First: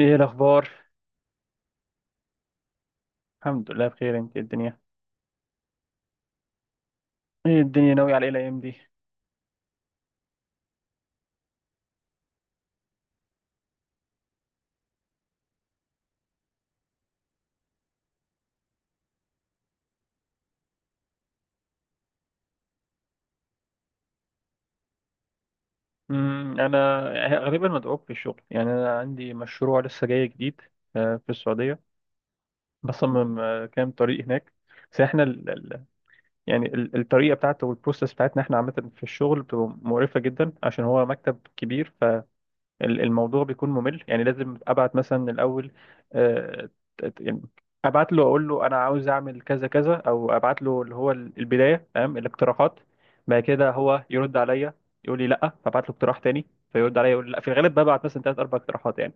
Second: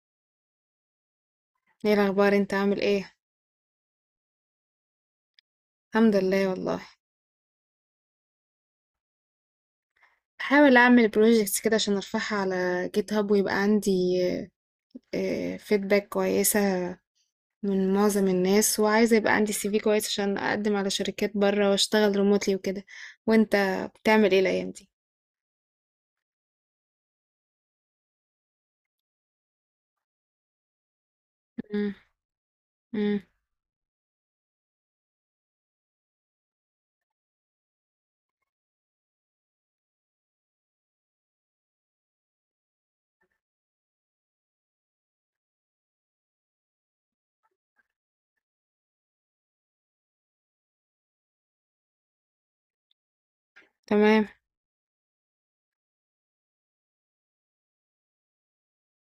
ايه الاخبار؟ ايه الاخبار؟ انت عامل ايه؟ الحمد لله بخير. انت إيه الدنيا؟ الحمد لله والله. ايه الدنيا، ناوي على ايه الايام دي؟ بحاول اعمل بروجيكتس كده عشان ارفعها على جيت هاب، ويبقى عندي فيدباك كويسه من معظم الناس، وعايزه يبقى عندي سي في كويس عشان اقدم على شركات بره واشتغل ريموتلي وكده. وانت بتعمل ايه الايام دي؟ انا غالبا مدعوك في الشغل، يعني انا عندي مشروع لسه جاي جديد. في السعوديه. مم. مم. بصمم كام طريق هناك. بس احنا يعني الطريقه بتاعته والبروسيس بتاعتنا احنا عامه في الشغل بتبقى مقرفه جدا، عشان هو مكتب كبير. الموضوع بيكون ممل، يعني لازم ابعت مثلا الاول آه، يعني ابعت له اقول له انا عاوز اعمل كذا كذا، او ابعت له اللي هو البدايه تمام الاقتراحات. بعد كده هو تمام. يرد عليا يقول لي لا، فابعت له اقتراح تاني. فيرد عليا يقول لي لا. في الغالب ببعت مثلا ثلاث اربع اقتراحات يعني.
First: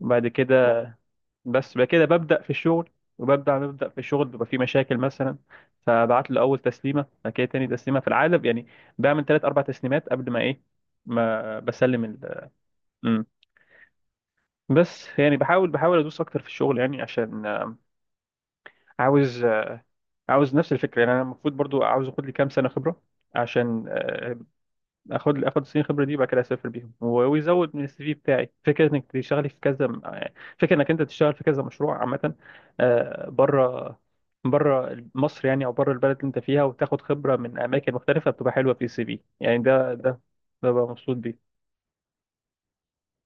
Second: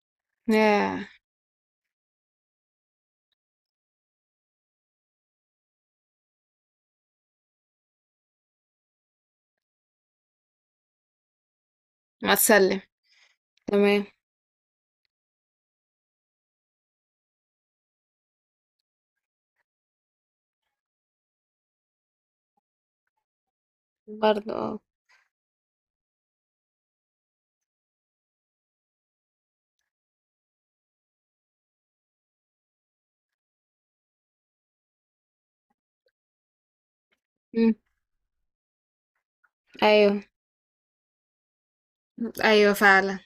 وبعد كده، يا. بس بعد كده ببدا في الشغل. وببدا في الشغل بيبقى في مشاكل مثلا. فبعت له اول تسليمه، بعد كده تاني تسليمه في العالم يعني. بعمل ثلاث اربع تسليمات قبل ما ايه، ما بسلم ما تسلم. ال تمام. بس. يعني بحاول ادوس اكتر في الشغل، يعني عشان عاوز عاوز نفس الفكره. يعني انا المفروض برضو عاوز اخد لي كام سنه خبره عشان برضه اه. اخد سنين خبره دي وبعد كده اسافر بيهم ويزود من السي في بتاعي، فكره انك تشتغلي في كذا فكره انك انت تشتغل في كذا مشروع عامه. بره، بره مصر يعني، او بره البلد اللي انت فيها، وتاخد خبره من مم. اماكن مختلفه بتبقى حلوه في السي في يعني. ده ايوه. ده بقى مبسوط بيه. ايوه فعلا.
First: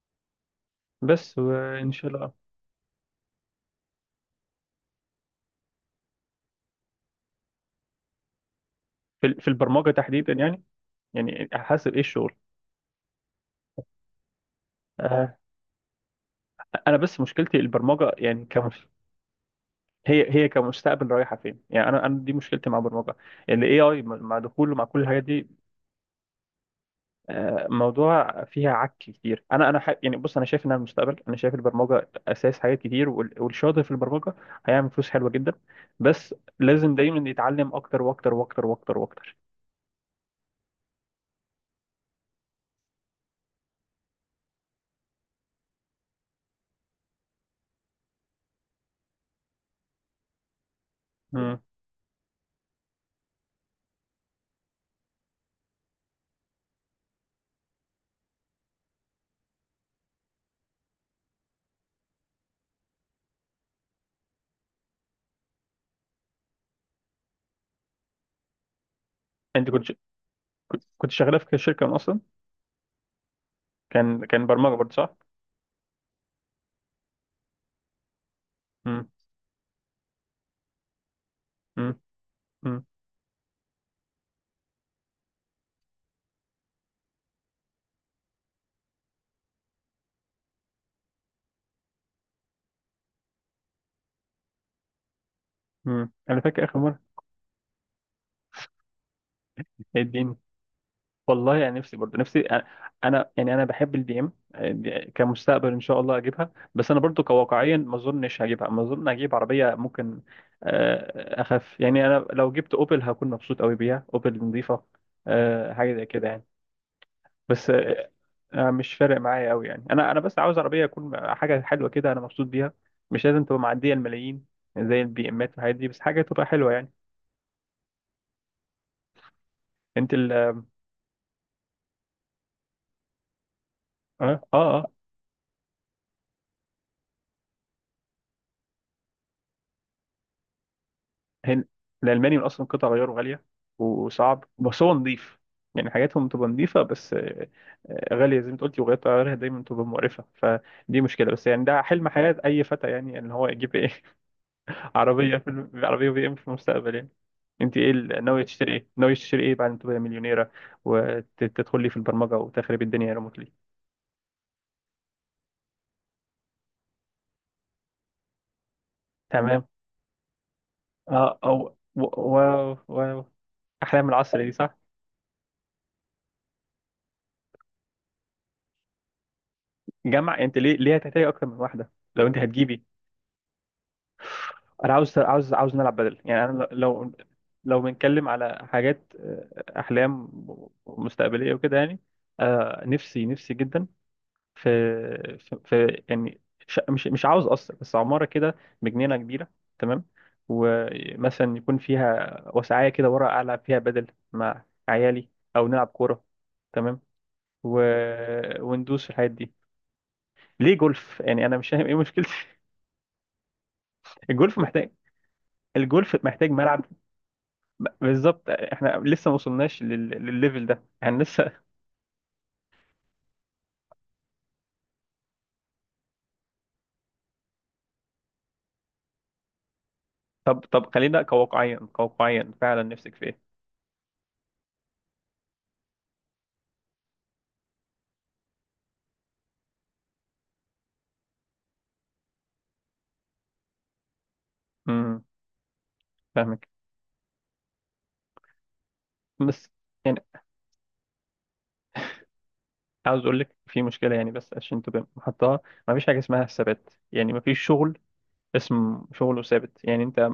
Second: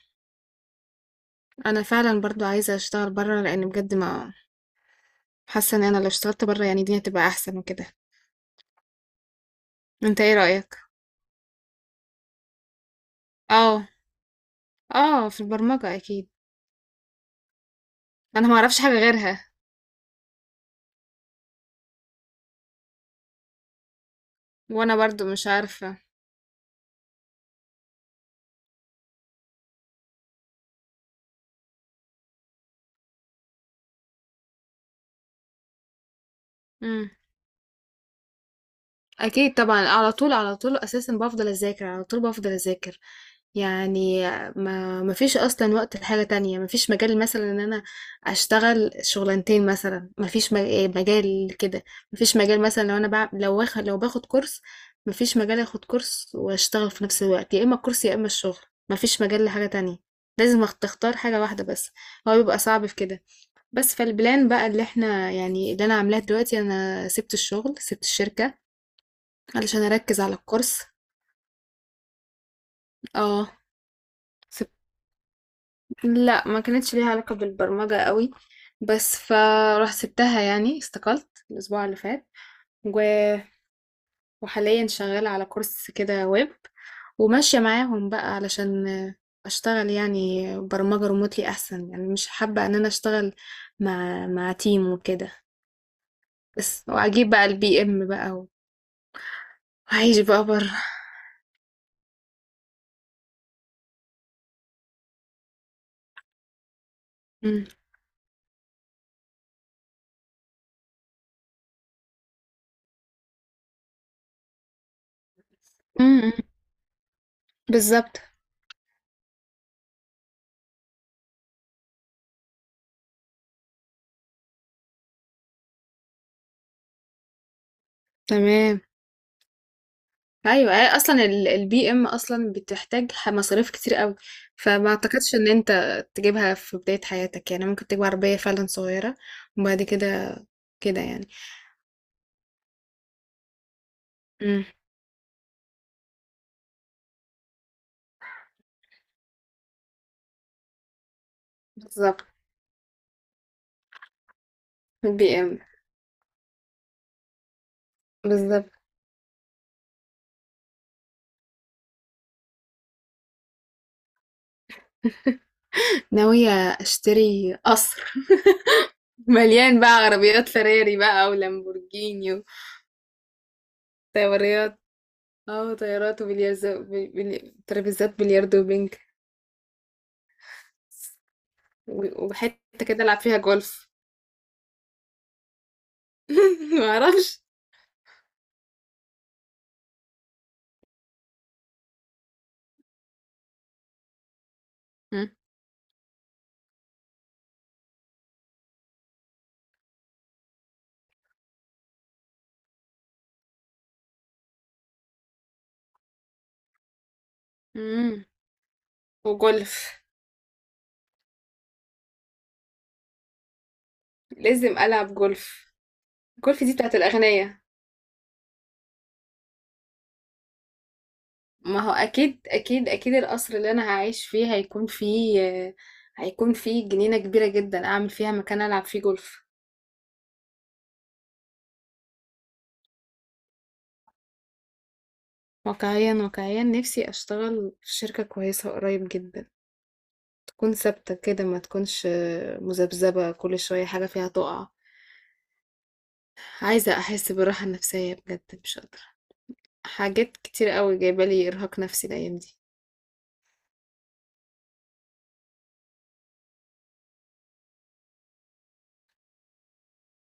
بس انا وان شاء فعلا الله. برضو عايزه اشتغل بره، لان بجد ما حاسه ان انا لو اشتغلت بره يعني الدنيا تبقى احسن وكده. في في البرمجه انت تحديدا ايه يعني؟ رأيك؟ يعني حسب ايه الشغل. اه. اه، آه، في البرمجة اكيد. انا بس مشكلتي البرمجه، يعني انا ما اعرفش حاجة غيرها. هي كمستقبل رايحه فين يعني. انا دي مشكلتي مع البرمجه. الاي اي مع دخوله مع وانا كل الحاجات برضو دي. مش عارفة. موضوع فيها عك كتير. يعني بص انا شايف انها المستقبل، انا شايف البرمجه اساس حاجات كتير، والشاطر في البرمجه هيعمل فلوس حلوه جدا. بس لازم دايما يتعلم اكتر واكتر واكتر واكتر واكتر. اكيد طبعا. على طول على طول، اساسا بفضل اذاكر على طول بفضل اذاكر يعني. ما فيش اصلا وقت لحاجه تانية. ما فيش مجال مثلا ان انا اشتغل شغلانتين مثلا، ما فيش مجال مم. كده. ما فيش مجال مثلا لو انا لو باخد كورس، ما فيش مجال اخد كورس واشتغل في نفس الوقت، يا اما الكورس يا اما الشغل. ما فيش مجال لحاجه تانية. لازم تختار حاجة واحدة بس. هو بيبقى صعب في كده. بس فالبلان بقى اللي احنا يعني اللي انا عاملاه دلوقتي، انا سبت الشغل، سبت الشركة انت علشان كنت ش... اركز على كنت الكورس. كنت شغاله في شركه من اصلا؟ اه. كان سب... برمجه برضه صح؟ لا، ما كانتش ليها علاقة بالبرمجة قوي. امم. بس فراح سبتها، يعني استقلت الاسبوع اللي امم. فات. و... وحاليا شغالة على كورس كده ويب، وماشية معاهم بقى علشان اشتغل يعني برمجة ريموتلي احسن. يعني مش حابة ان انا اشتغل مع تيم وكده. امم، انا فاكر اخر بس مره. واجيب بقى البي ام بقى وعيش اديني. بقى بره. والله يعني نفسي برضه، نفسي انا. يعني انا بحب البي ام كمستقبل ان شاء الله اجيبها، بس انا برضه مم. كواقعيا ما اظنش هجيبها. ما اظن، اجيب عربيه ممكن، اخف يعني. انا لو جبت اوبل هكون مبسوط قوي بيها، اوبل نظيفه. حاجه زي كده مم. يعني. بس بالظبط. مش فارق معايا قوي يعني. انا بس عاوز عربيه تكون حاجه حلوه كده انا مبسوط بيها. مش لازم تبقى معديه الملايين زي البي امات والحاجات دي، بس حاجه تبقى حلوه يعني. تمام. انت ال اه ايوه، هي اصلا البي ام اصلا بتحتاج مصاريف كتير قوي، اه فما اعتقدش ان انت تجيبها في بداية حياتك. يعني ممكن تجيب عربية فعلا صغيرة، وبعد كده كده يعني. هن الالماني من اصلا قطع غياره غاليه وصعب، امم. بس هو نظيف. يعني حاجاتهم تبقى نظيفه، بس غاليه زي ما انت قلتي، وغيرت غيرها دايما تبقى مقرفه، فدي مشكله. بس يعني ده حلم بالظبط. حياه اي فتى يعني، ان هو يجيب ايه عربيه البي ام. عربيه بي ام في المستقبل يعني. انت ايه ناويه بالظبط. تشتري ايه؟ ناويه تشتري ايه بعد ما تبقى مليونيره وتدخلي في البرمجه وتخربي الدنيا ريموتلي؟ ناوية اشتري قصر تمام. مليان بقى عربيات فراري بقى اه، او، ولامبورجيني. واو، واو، احلام العصر دي صح؟ وطيارات. اه، طيارات وبلياردو. ترابيزات بلياردو وبنج. جمع. انت ليه ليه هتحتاجي اكتر من واحده لو انت هتجيبي؟ وحتة كده العب فيها جولف. انا عاوز عاوز نلعب بدل يعني. انا لو، معرفش. لو بنتكلم على حاجات احلام مستقبليه وكده يعني. نفسي نفسي جدا في، في يعني، مش عاوز قصر بس عماره كده بجنينه كبيره. تمام. ومثلا يكون فيها وسعايه كده ورا العب فيها بدل مع عيالي، او نلعب كوره. تمام. و... مم. وندوس في الحاجات دي. وجولف. ليه جولف يعني؟ انا مش فاهم ايه مشكلتي الجولف لازم محتاج ألعب جولف. الجولف محتاج جولف دي ملعب. بتاعت الأغنياء. بالظبط، احنا لسه ما وصلناش للليفل ده يعني لسه. ما هو أكيد أكيد أكيد، القصر اللي أنا هعيش فيه هيكون فيه، هيكون فيه جنينة كبيرة جدا أعمل فيها مكان ألعب فيه جولف. طب خلينا كواقعيا، كواقعيا فعلا، نفسك في ايه؟ واقعيا واقعيا نفسي أشتغل في شركة كويسة قريب جدا، تكون ثابتة كده، ما تكونش مذبذبة كل شوية حاجة فيها تقع. امم، فاهمك. عايزة أحس بالراحة النفسية، بجد مش قادرة. بس يعني حاجات كتير قوي جايبالي إرهاق نفسي الأيام دي. عاوز اقول لك في مشكله يعني، بس عشان تبقى محطها. ما فيش حاجه اسمها ثبات يعني. ما فيش شغل اسم شغله ثابت يعني. انت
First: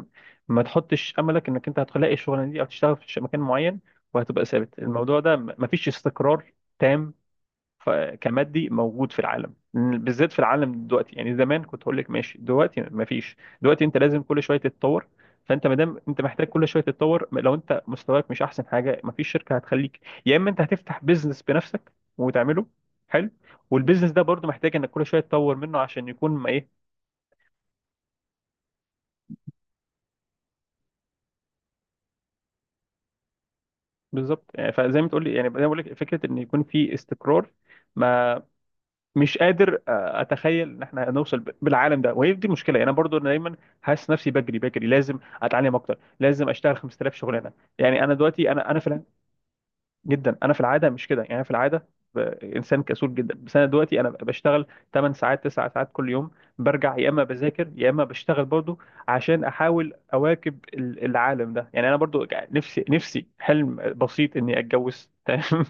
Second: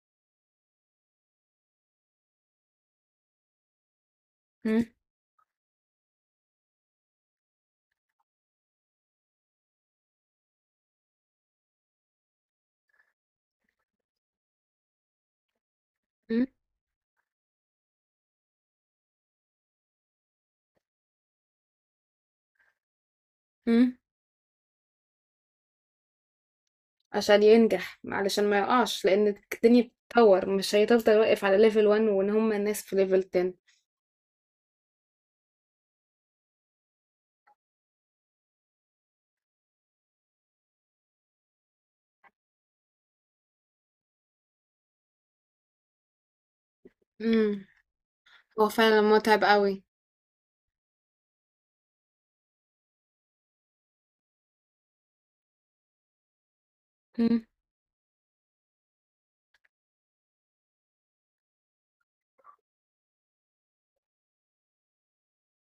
ما تحطش املك انك انت هتلاقي الشغلانه دي او تشتغل في مكان معين وهتبقى ثابت. مم، الموضوع ده ما فيش استقرار. تام. ف- كمادي موجود في العالم، بالذات في العالم دلوقتي يعني. زمان كنت هقول لك ماشي، دلوقتي مفيش. دلوقتي انت لازم كل شويه تتطور. فانت ما دام انت مم، محتاج كل شويه تتطور، لو انت مستواك مش احسن حاجه مفيش شركه هتخليك. يا اما انت هتفتح بيزنس بنفسك وتعمله حلو. مم. والبيزنس ده برضو محتاج انك كل شويه تطور منه عشان يكون ما ايه. عشان ينجح، علشان ما يقعش، لان الدنيا بتتطور، مش هيفضل واقف على ليفل 1 وان هم الناس في ليفل 10. بالظبط يعني. فزي ما تقول لي يعني، زي ما بقول لك، فكره ان يكون في استقرار، ما مش قادر اتخيل ان احنا هنوصل بالعالم ده، وهي دي المشكله. انا برضو انا دايما حاسس نفسي بجري بجري. لازم اتعلم اكتر، لازم اشتغل 5000 شغلانه امم. يعني. انا دلوقتي هو انا فعلا متعب قوي. جدا. انا في العاده مش كده يعني. أنا في العاده ب- انسان كسول جدا. بس انا دلوقتي انا بشتغل 8 ساعات، 9 ساعات كل يوم، برجع يا اما امم. بذاكر يا اما بشتغل برضو عشان احاول اواكب العالم ده يعني. انا برضو يعني نفسي نفسي حلم بسيط اني اتجوز تمام.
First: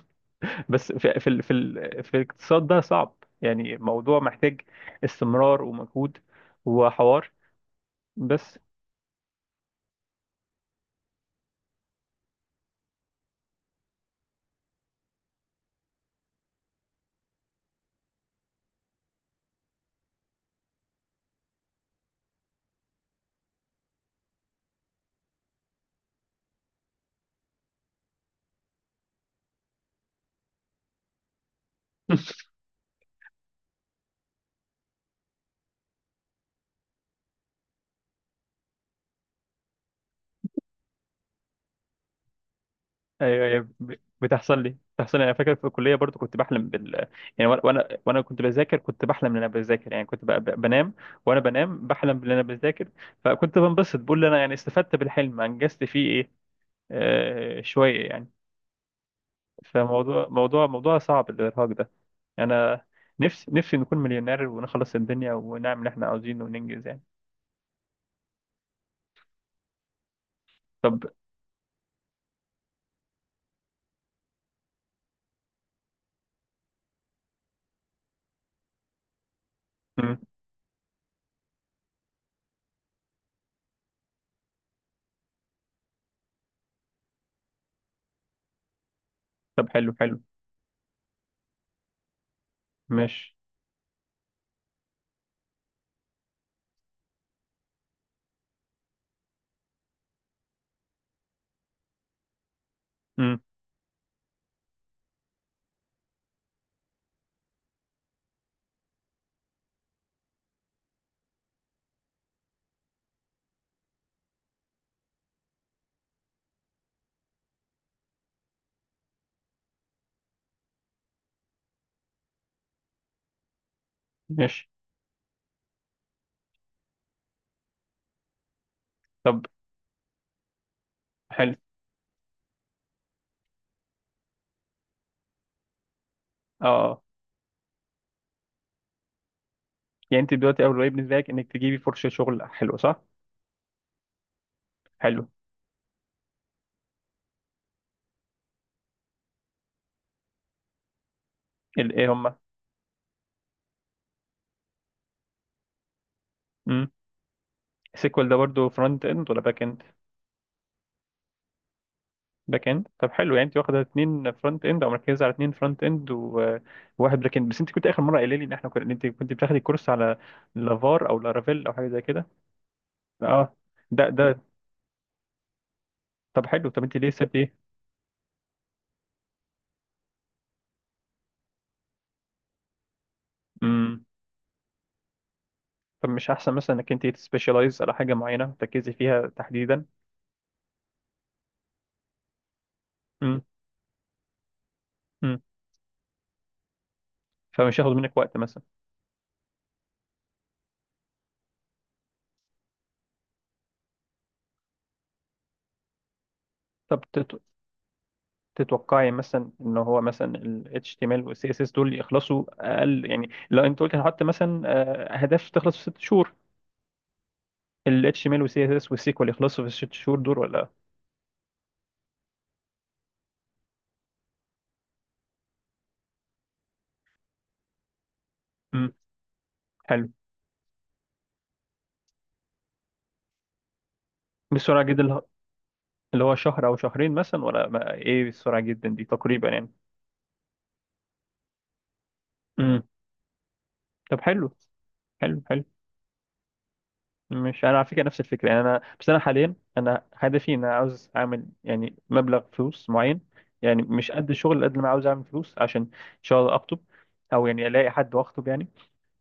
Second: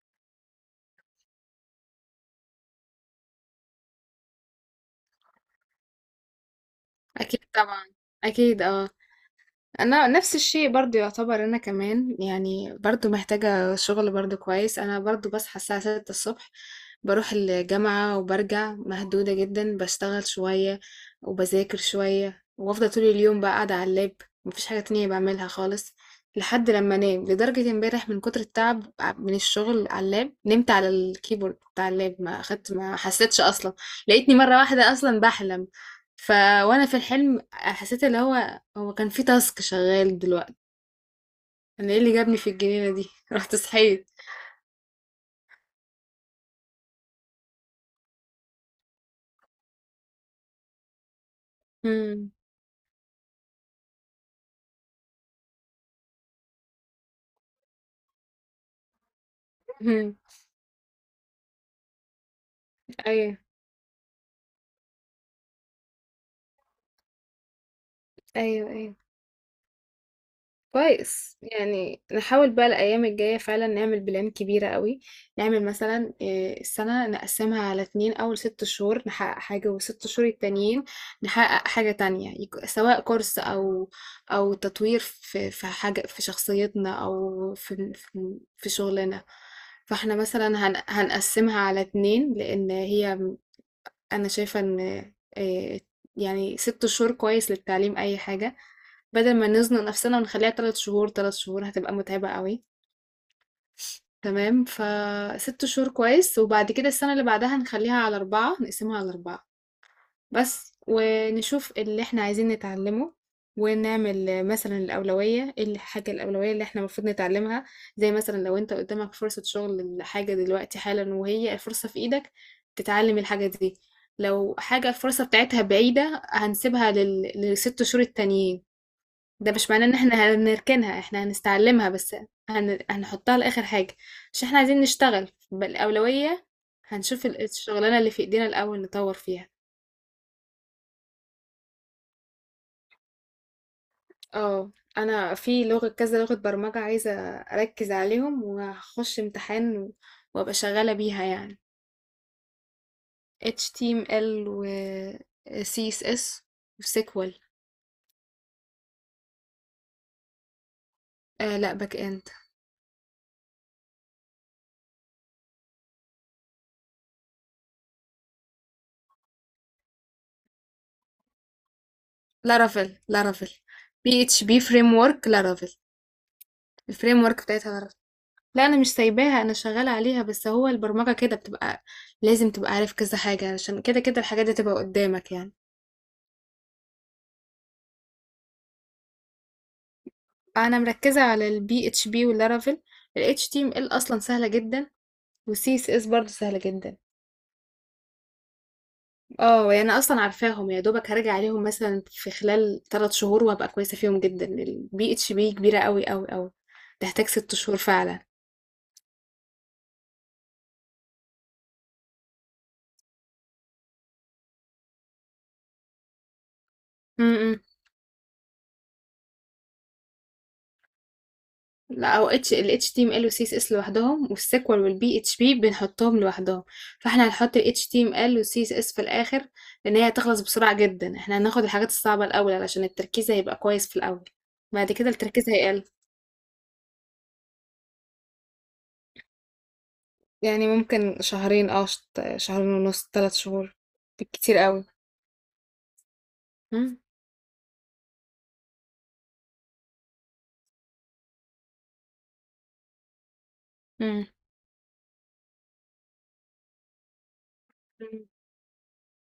بس في في الاقتصاد ده صعب يعني. موضوع محتاج استمرار ومجهود وحوار اكيد طبعا. بس اكيد اه. انا نفس الشيء برضو يعتبر، انا كمان يعني برضو محتاجة شغل برضو كويس. انا برضو بصحى الساعة 6 الصبح، بروح الجامعة وبرجع مهدودة جدا. بشتغل شوية وبذاكر شوية وافضل طول اليوم بقى قاعدة على اللاب. مفيش حاجة تانية بعملها خالص لحد لما انام. لدرجة امبارح من كتر التعب من الشغل على اللاب، نمت على الكيبورد بتاع اللاب، ما اخدت ما حسيتش اصلا. لقيتني مرة واحدة اصلا بحلم. ف وانا في الحلم حسيت اللي هو كان في تاسك شغال دلوقتي. انا ايه اللي جابني في الجنينة دي؟ ايوه، رحت أيوة. صحيت. بتحصل لي، انا فاكر في الكليه برضو كنت بحلم بال يعني. وانا وأنا كنت بذاكر، كنت بحلم ان انا بذاكر يعني. كنت بنام، وانا بنام بحلم ان امم. انا بذاكر. فكنت بنبسط، بقول انا يعني استفدت بالحلم، انجزت فيه ايه؟ آه شويه يعني. أمم. فموضوع موضوع موضوع صعب الارهاق ده. انا ايوه، نفسي نفسي نكون مليونير ونخلص الدنيا ونعمل اللي احنا عاوزينه وننجز يعني. ايوه، ايوه، طب. كويس. يعني نحاول بقى الايام الجايه فعلا نعمل بلان كبيره قوي. نعمل مثلا السنه نقسمها على اتنين، اول 6 شهور نحقق حاجه، والست مم. شهور التانيين نحقق حاجه تانية، سواء كورس او تطوير في حاجه في شخصيتنا، او في شغلنا. طب حلو فاحنا حلو. مثلا هنقسمها على اتنين، لان هي، ماشي. أنا شايفة إن، آآ يعني 6 شهور كويس للتعليم أي حاجة، بدل ما نزنق نفسنا ونخلّيها 3 شهور، 3 شهور هتبقى متعبة أوي، مم. تمام؟ ف6 شهور كويس، وبعد كده السنة اللي بعدها نخلّيها على 4، نقسمها على 4. بس ونشوف اللي إحنا عايزين نتعلمه، ونعمل مثلا الأولوية، إيه الحاجة الأولوية اللي إحنا المفروض نتعلمها. زي مثلا لو أنت قدامك فرصة شغل لحاجة دلوقتي حالا، وهي الفرصة في إيدك، تتعلم الحاجة دي. لو ماشي. حاجة الفرصة بتاعتها بعيدة، هنسيبها للست شهور التانيين. طب ده مش معناه إن إحنا هنركنها، إحنا حلو. هنستعلمها بس، هنحطها لآخر حاجة، عشان إحنا عايزين نشتغل بالأولوية. اه. هنشوف الشغلانة اللي في إيدينا الأول نطور فيها. يعني انت دلوقتي اول واجب بالنسبه لك انك تجيبي فرصه شغل، حلو صح؟ آه، حلو. أنا في لغة كذا لغة برمجة عايزة أركز عليهم، وهاخش امتحان وأبقى شغالة بيها يعني. ايه هما؟ HTML و CSS و امم. SQL. السيكوال ده برضو فرونت اند ولا باك اند؟ آه لا، باك إند. باك اند، طب حلو. يعني انت واخده اتنين فرونت اند او مركزه على اتنين فرونت اند وواحد باك اند بس. انت كنت اخر مره قايله لي ان احنا كنا، إن انت كنت بتاخدي كورس على لافار او لارافيل او حاجه زي كده. لارافيل، لارافيل. اه. ده PHP framework، لارافيل. طب حلو. طب انت ليه الفريم سبت ورك ايه؟ بتاعتها لارافيل. لا، أنا مش سايباها، أنا شغالة عليها. بس هو البرمجة كده بتبقى لازم تبقى عارف كذا حاجة، عشان كده امم. كده الحاجات دي تبقى قدامك يعني. طب مش احسن مثلا انك انت تسبيشالايز على حاجه معينه تركزي فيها تحديدا؟ أنا مركزة على ال PHP واللارافيل. ال امم. HTML أصلا سهلة جدا، امم. والسي اس اس برضه سهلة جدا. فمش هياخد منك وقت مثلا. اه، يعني انا اصلا عارفاهم. يا دوبك هرجع عليهم مثلا في خلال 3 شهور، وهبقى كويسة فيهم جدا. البي اتش بي كبيرة قوي قوي قوي، طب تحتاج 6 شهور فعلا. تتوقعي مثلا ان هو مثلا ال HTML وال CSS دول يخلصوا اقل؟ يعني لو انت قلت هحط مثلا اهداف تخلص في 6 شهور، امم. ال HTML وال CSS وال SQL يخلصوا في الست شهور دول ولا؟ لا، او اتش ال اتش تي ام ال والسي اس اس لوحدهم، والسيكوال والبي اتش بي بنحطهم لوحدهم. فاحنا هنحط ال اتش تي ام ال والسي اس امم. اس في الاخر، لان هي حلو. هتخلص بسرعة جدا. احنا هناخد الحاجات الصعبة الاول علشان التركيز هيبقى كويس في الاول، بسرعه بعد جدا كده اللي هو، التركيز هيقل. اللي هو شهر او شهرين مثلا ولا ايه السرعه جدا دي تقريبا يعني؟ يعني ممكن شهرين، اه، شهرين امم. ونص، 3 شهور طب حلو بالكتير قوي. حلو حلو. مم. مش انا على فكره نفس الفكره يعني. انا بس انا حاليا انا هدفي ان انا عاوز اعمل يعني مبلغ فلوس معين. يعني مش مم. قد الشغل قد ما أنا عاوز اعمل فلوس عشان ان شاء الله اخطب، او يعني الاقي حد مم. واخطب يعني.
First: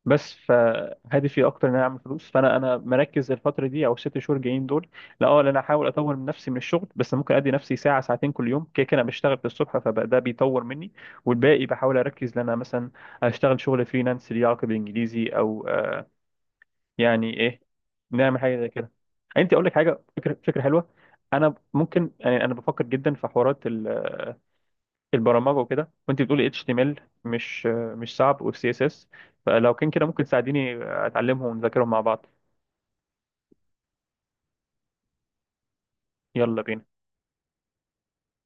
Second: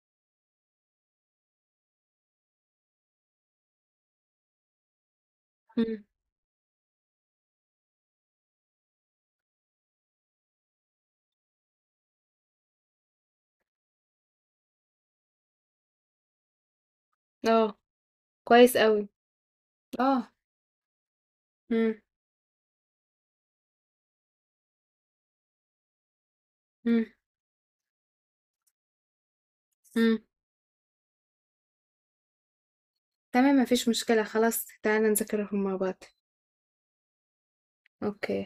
بس فهدفي اكتر ان انا اعمل فلوس. فانا انا مركز الفتره دي، او الست شهور جايين دول، لا اه لا انا احاول مم. اطور من نفسي من الشغل. بس ممكن ادي نفسي ساعه ساعتين كل يوم، كده كده أنا بشتغل في الصبح فده بيطور مني. والباقي بحاول اركز ان انا مثلا اشتغل شغل فريلانس ليه علاقه بالانجليزي، او يعني ايه، اه، نعمل حاجه زي كويس كده. قوي. انت اقول لك حاجه، اه. فكره فكره حلوه. انا مم. ممكن يعني انا بفكر جدا في حوارات البرمجه وكده، وانت بتقولي اتش تي ام ال مم. مش مش صعب والسي اس اس. فلو كان كده مم. ممكن تساعديني اتعلمهم ونذاكرهم مع بعض. تمام، مفيش مشكلة، خلاص تعالى نذاكرهم مع بعض. يلا بينا. اوكي.